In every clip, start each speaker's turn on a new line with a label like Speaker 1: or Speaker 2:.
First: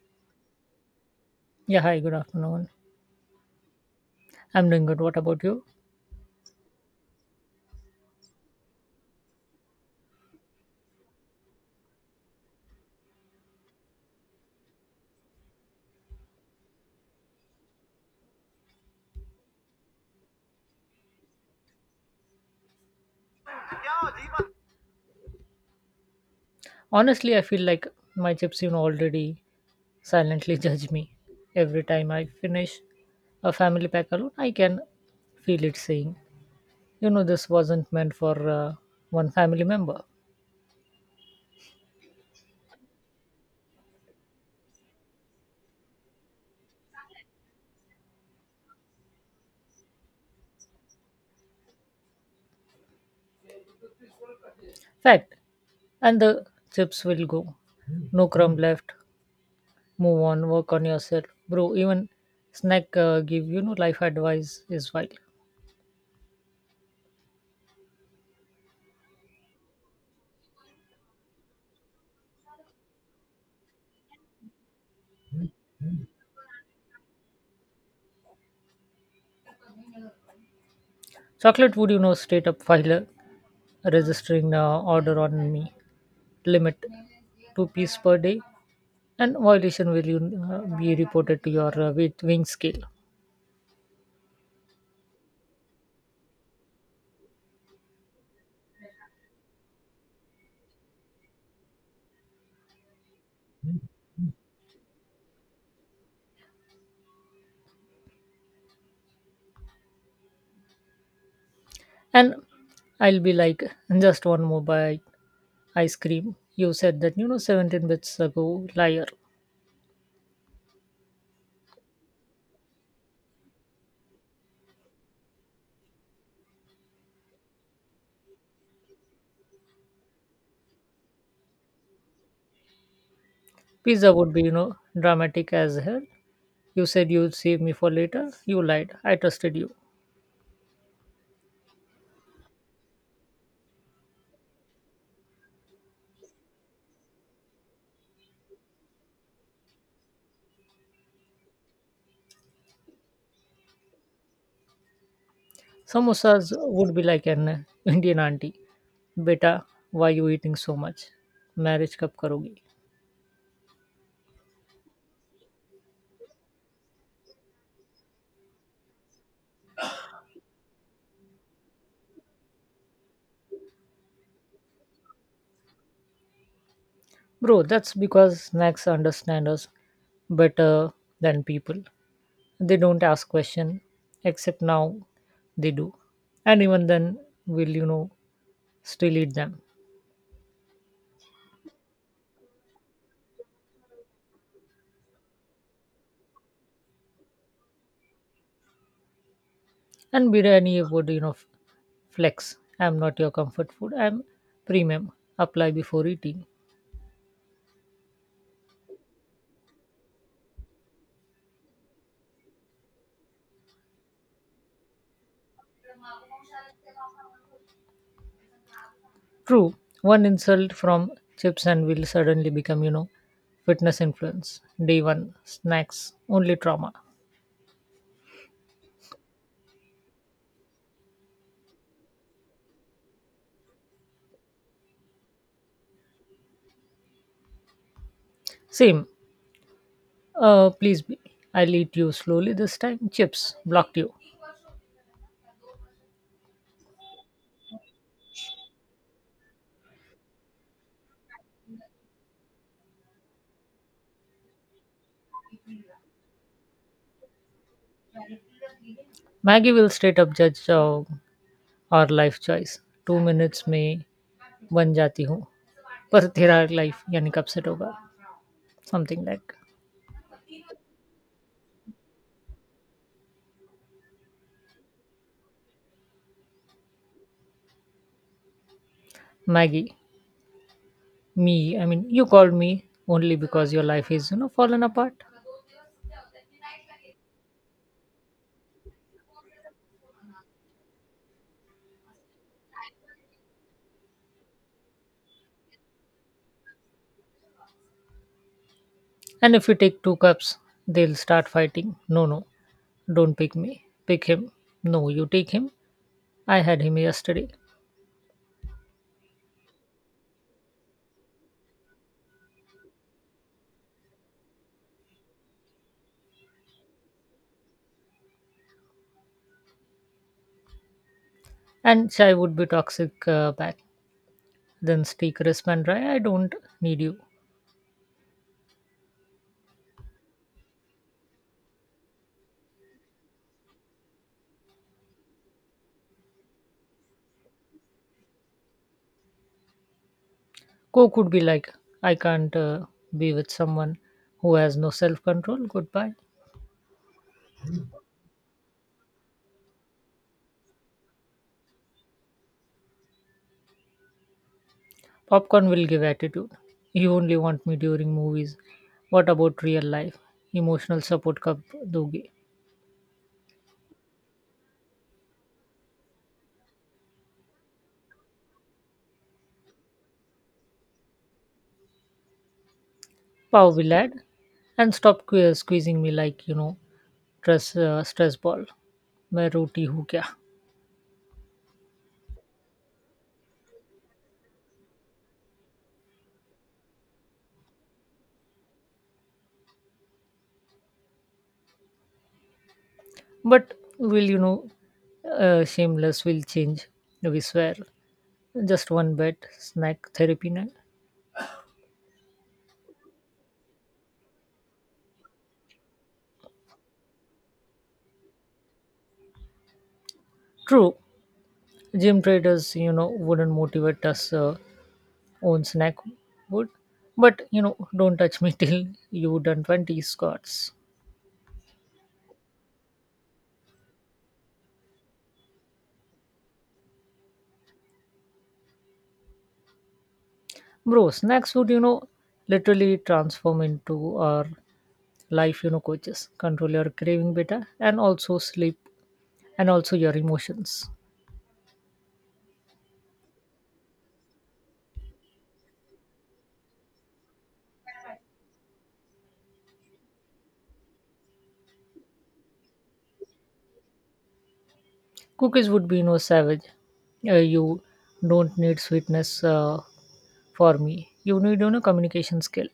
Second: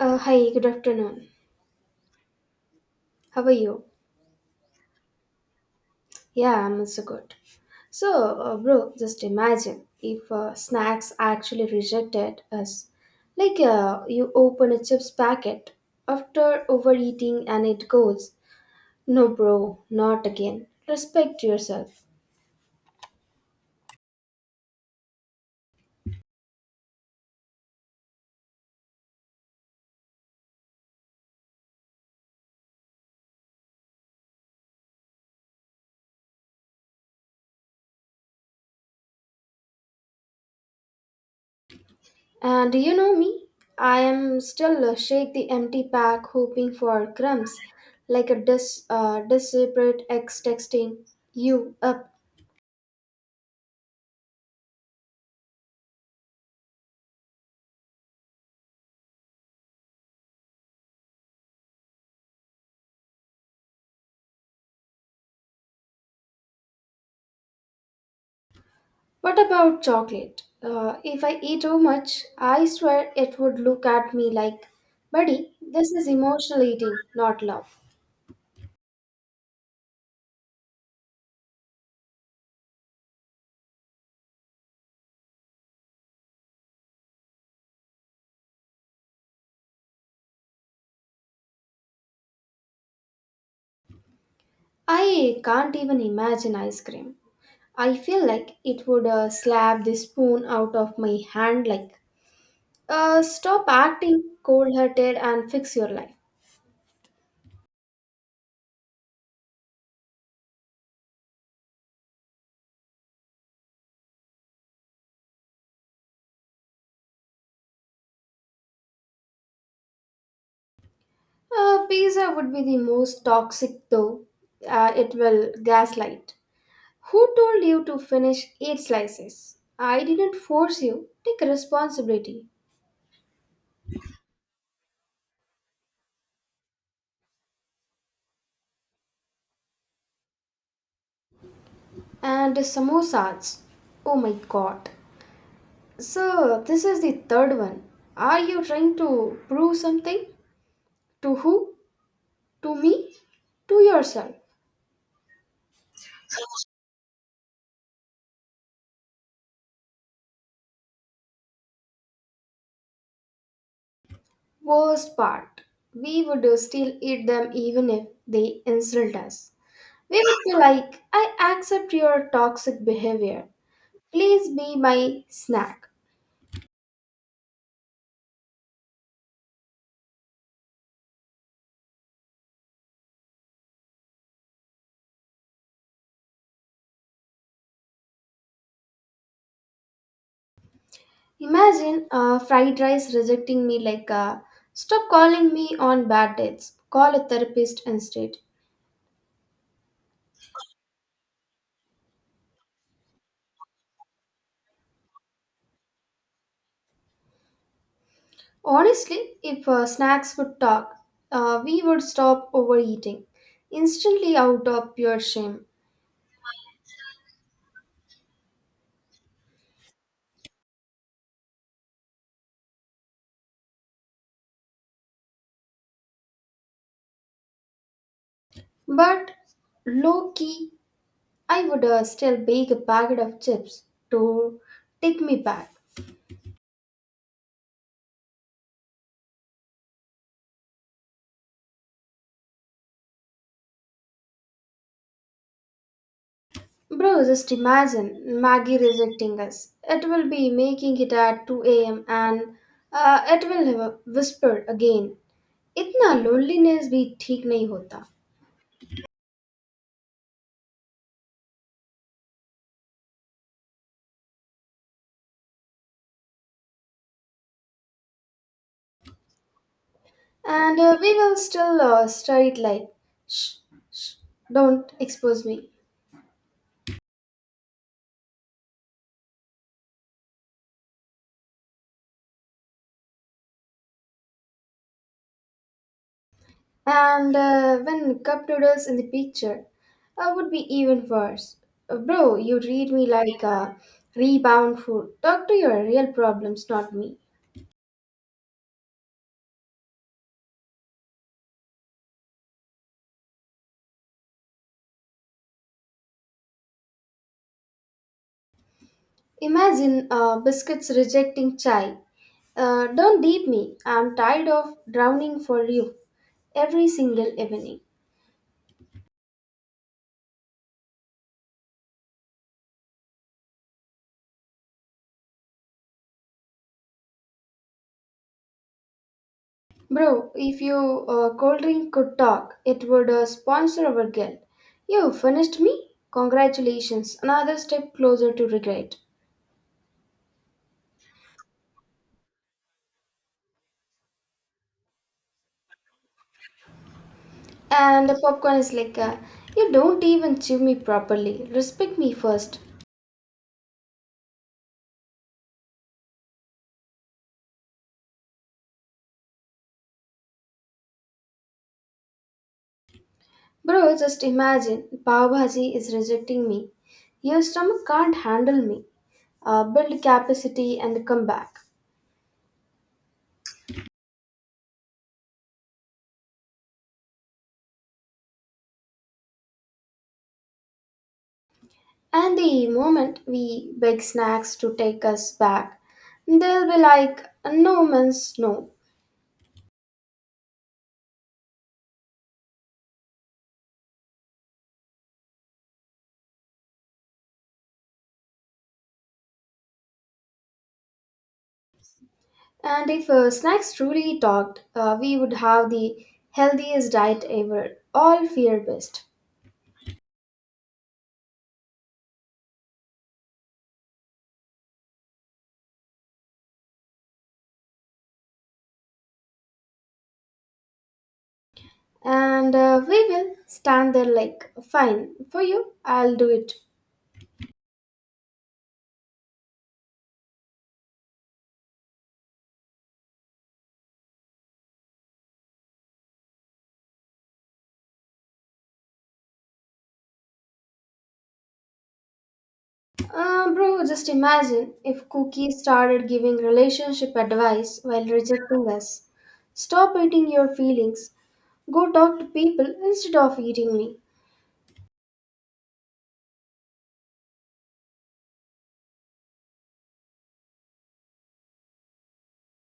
Speaker 1: Hi, good afternoon.
Speaker 2: Yeah, hi, good afternoon.
Speaker 1: How are you?
Speaker 2: I'm doing good. What about you?
Speaker 1: Yeah, I'm also good. So, bro, just imagine if snacks actually rejected us. Like, you open a chips packet after overeating and it goes, no, bro, not again. Respect yourself.
Speaker 2: Honestly, I feel like my chips, already silently judge me. Every time I finish a family pack alone, I can feel it saying, this wasn't meant for one family member.
Speaker 1: And you know me, I am still shake the empty pack hoping for crumbs, like a desperate ex texting you up.
Speaker 2: Fact. And the chips will go. No crumb left. Move on. Work on yourself. Bro, even snack life advice is wild.
Speaker 1: What about chocolate? If I eat too much, I swear it would look at me like, buddy, this is emotional eating, not love.
Speaker 2: Chocolate would, straight up file a registering order on me, limit two pieces per day, and violation will you be reported to your with wing scale.
Speaker 1: I can't even imagine ice cream. I feel like it would slap the spoon out of my hand like, stop acting cold hearted and fix your life.
Speaker 2: And I'll be like, just one more bite. Ice cream, you said that, you know, 17 bits ago, liar.
Speaker 1: Pizza would be the most toxic though. It will gaslight. Who told you to finish eight slices? I didn't force you. Take responsibility.
Speaker 2: Pizza would be, you know, dramatic as hell. You said you'd save me for later, you lied, I trusted you.
Speaker 1: And samosas. Oh my god. So, this is the third one. Are you trying to prove something? To who? To me? To yourself.
Speaker 2: Samosas would be like an Indian auntie. Beta, why you eating so much? Marriage kab karogi?
Speaker 1: Worst part. We would still eat them even if they insult us. We would be like, I accept your toxic behavior. Please be my snack.
Speaker 2: Bro, that's because snacks understand us better than people. They don't ask question, except now they do. And even then, we'll, you know, still eat them.
Speaker 1: Imagine fried rice rejecting me like, stop calling me on bad dates, call a therapist instead.
Speaker 2: And biryani would, you know, flex. I'm not your comfort food. I'm premium. Apply before eating.
Speaker 1: Honestly, if snacks would talk, we would stop overeating instantly out of pure shame.
Speaker 2: True. One insult from chips and will suddenly become, you know, fitness influence. Day one, snacks, only trauma.
Speaker 1: But low key, I would still bake a packet of chips to take me back.
Speaker 2: Same. Please be. I'll eat you slowly this time. Chips, blocked you.
Speaker 1: Bro, just imagine Maggie rejecting us. It will be making it at 2 a.m. and it will have whispered again. इतना loneliness भी ठीक नहीं होता.
Speaker 2: Maggie will straight up judge our life choice. 2 minutes में बन जाती हूँ पर तेरा life यानी कब set होगा, something like,
Speaker 1: and we will still studied like don't expose me.
Speaker 2: Maggie me, I mean, you called me only because your life is, you know, fallen apart.
Speaker 1: When cup noodles in the picture, picture would be even worse. Bro, you read me like a rebound food. Talk to your real problems, not me.
Speaker 2: And if you take two cups, they'll start fighting. No, no, don't pick me, pick him. No, you take him, I had him yesterday.
Speaker 1: Imagine biscuits rejecting chai. Don't deep me, I'm tired of drowning for you every single evening.
Speaker 2: And chai would be toxic back. Then speak respond, right? I don't need you.
Speaker 1: Bro, if you cold drink could talk, it would sponsor our guild. You finished me? Congratulations, another step closer to regret.
Speaker 2: Go could be like, I can't be with someone who has no self control. Goodbye.
Speaker 1: And the popcorn is like, you don't even chew me properly. Respect me first.
Speaker 2: Popcorn will give attitude. You only want me during movies. What about real life? Emotional support cup doge.
Speaker 1: Bro, just imagine, Pav Bhaji is rejecting me. Your stomach can't handle me. Build capacity and come back.
Speaker 2: Pow will add. And stop squeezing me like, you know, stress ball. मैं रोटी हूँ क्या?
Speaker 1: And the moment we beg snacks to take us back, they'll be like, no man's no.
Speaker 2: But will you know shameless will change, we swear, just one bed snack therapy night.
Speaker 1: And if snacks truly talked, we would have the healthiest diet ever, all fear based.
Speaker 2: True, gym traders, you know, wouldn't motivate us, own snack would, but, you know, don't touch me till you done 20 squats,
Speaker 1: And we will stand there like, fine, for you, I'll do it.
Speaker 2: bro. Snacks would, you know, literally transform into our life, you know, coaches. Control your craving better, and also sleep, and also your emotions.
Speaker 1: Bro, just imagine if cookies started giving relationship advice while rejecting us. Stop eating your feelings, go talk to people instead of eating me.
Speaker 2: Cookies would be, you know, savage. You don't need sweetness for me. You need, you know, communication skill,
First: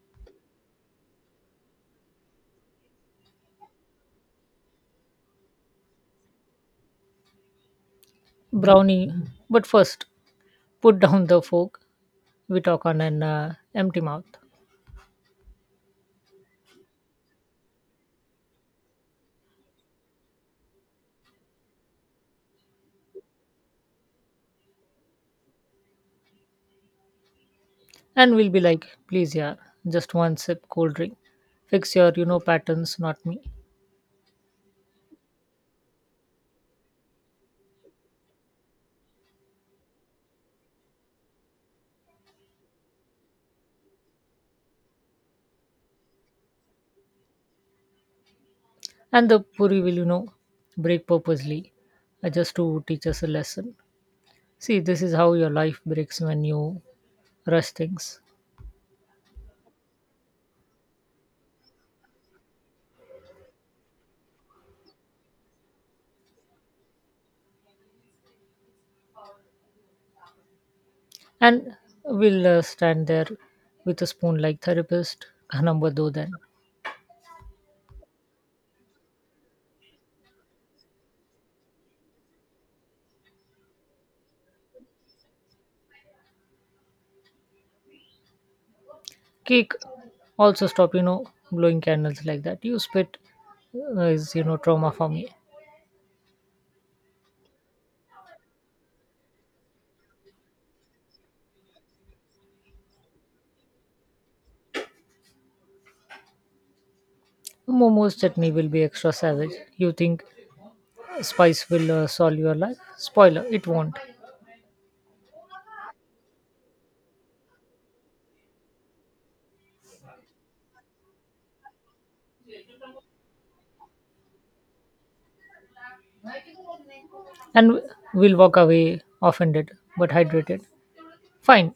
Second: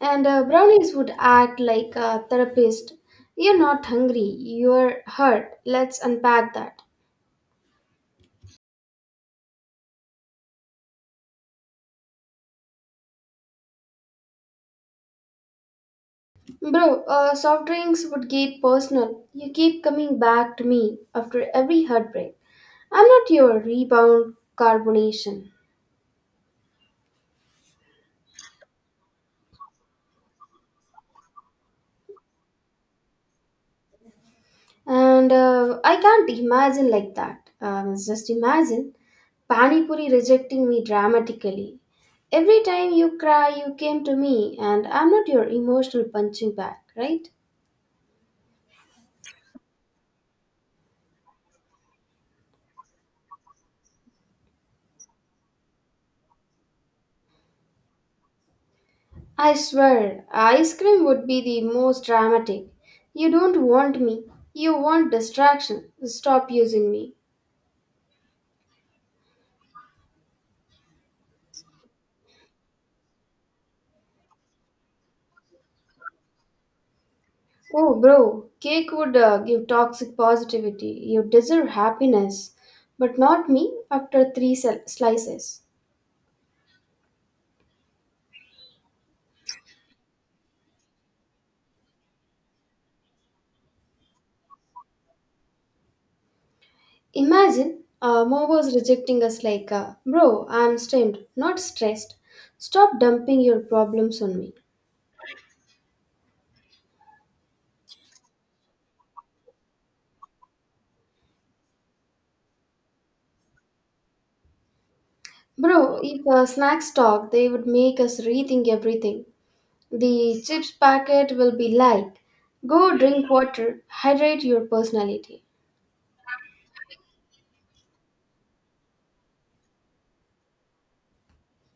Speaker 1: And brownies would act like a therapist. You're not hungry, you're hurt. Let's unpack that.
Speaker 2: brownie. But first, put down the fork, we talk on an empty mouth.
Speaker 1: Bro, soft drinks would get personal. You keep coming back to me after every heartbreak. I'm not your rebound carbonation.
Speaker 2: And we'll be like, please, yeah, just one sip, cold drink, fix your, you know, patterns, not me.
Speaker 1: And I can't imagine like that. Just imagine Pani Puri rejecting me dramatically. Every time you cry, you came to me, and I'm not your emotional punching bag, right?
Speaker 2: And the puri will, you know, break purposely just to teach us a lesson. See, this is how your life breaks when you rush things.
Speaker 1: I swear, ice cream would be the most dramatic. You don't want me, you want distraction. Stop using me.
Speaker 2: And we'll stand there with a spoon like therapist number do then.
Speaker 1: Oh, bro, cake would give toxic positivity. You deserve happiness, but not me after three slices.
Speaker 2: Cake also, stop, you know, blowing candles like that, you spit is, you know, trauma for me.
Speaker 1: Imagine Momo's rejecting us like, bro, I'm stemmed, not stressed. Stop dumping your problems on me.
Speaker 2: Momo's chutney will be extra savage. You think spice will solve your life? Spoiler, it won't.
Speaker 1: Bro, if snacks talk, they would make us rethink everything. The chips packet will be like, go drink water, hydrate your personality.
Speaker 2: And we'll walk away offended but hydrated. Fine,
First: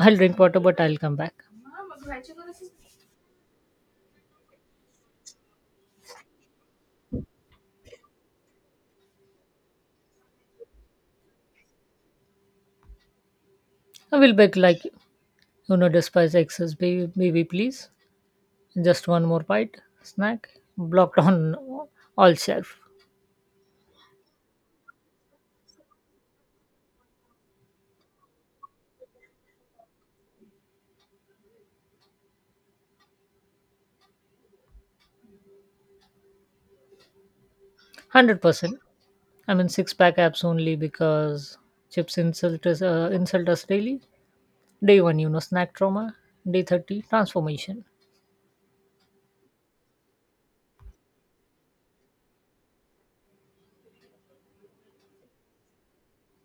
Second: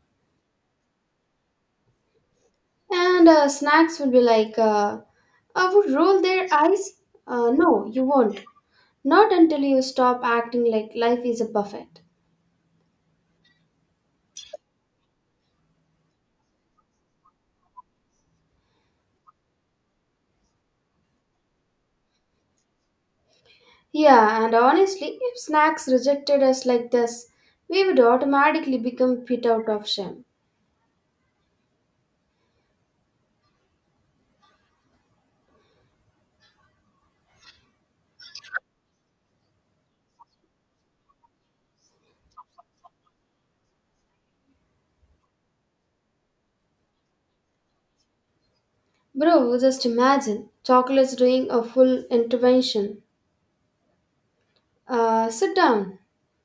Speaker 2: I'll drink water but I'll come back.
Speaker 1: And snacks will be like, I would roll their eyes. No, you won't. Not until you stop acting like life is a buffet.
Speaker 2: I will beg like, you know, despise excess, baby, baby please. Just one more bite, snack, blocked on all shelf.
Speaker 1: Yeah, and honestly, if snacks rejected us like this, we would automatically become pit out of shame.
Speaker 2: 100%. I mean, six pack apps only because chips insult us daily. Day one, you know, snack trauma. Day 30, transformation.
Speaker 1: Bro, just imagine chocolates doing a full intervention. Sit down.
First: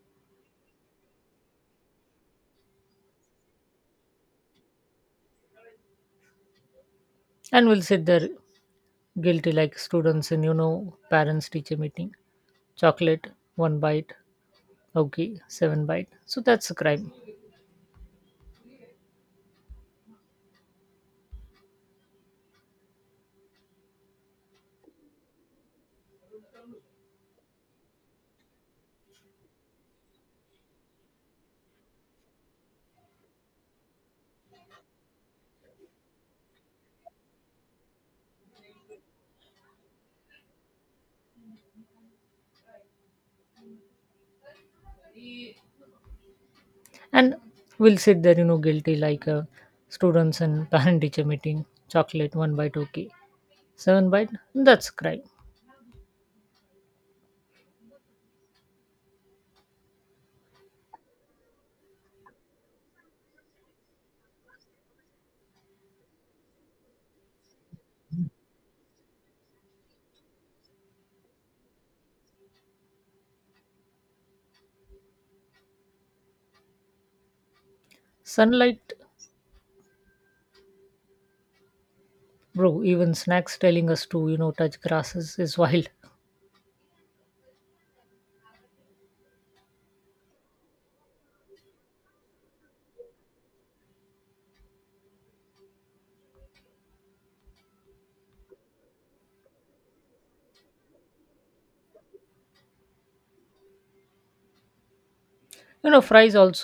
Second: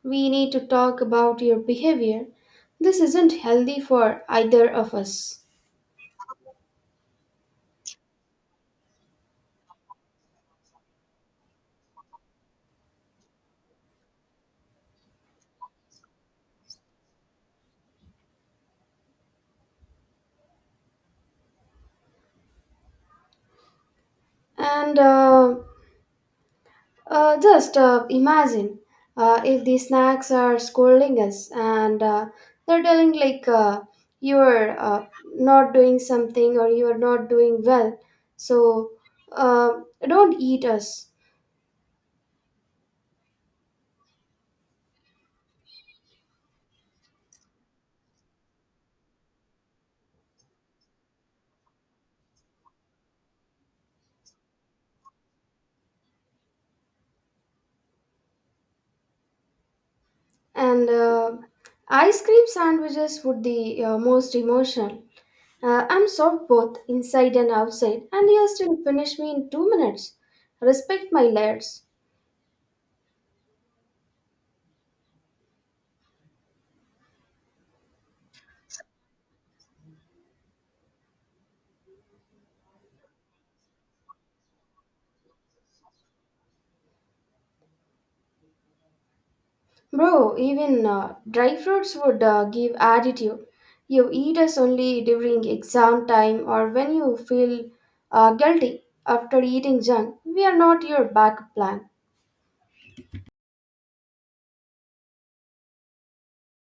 Speaker 1: We need to talk about your behavior. This isn't healthy for either of us.
Speaker 2: And will sit there guilty like students in, you know, parents teacher meeting. Chocolate, one bite okay, seven bite, so that's a crime.
Speaker 1: And just Imagine if these snacks are scolding us, and they're telling like, you're not doing something, or you're not doing well, so uh, don't eat us.
Speaker 2: And we'll sit there, you know, guilty like students and parent teacher meeting. Chocolate, one bite okay, seven bite, that's a crime.
Speaker 1: And ice cream sandwiches would be most emotional. I'm soft both inside and outside, and you still finish me in 2 minutes. Respect my layers.
Speaker 2: Sunlight, bro, even snacks telling us to, you know, touch grasses is wild.
Speaker 1: Bro, even dry fruits would give attitude. You eat us only during exam time or when you feel guilty after eating junk. We are not your backup plan.
Speaker 2: You know, fries also,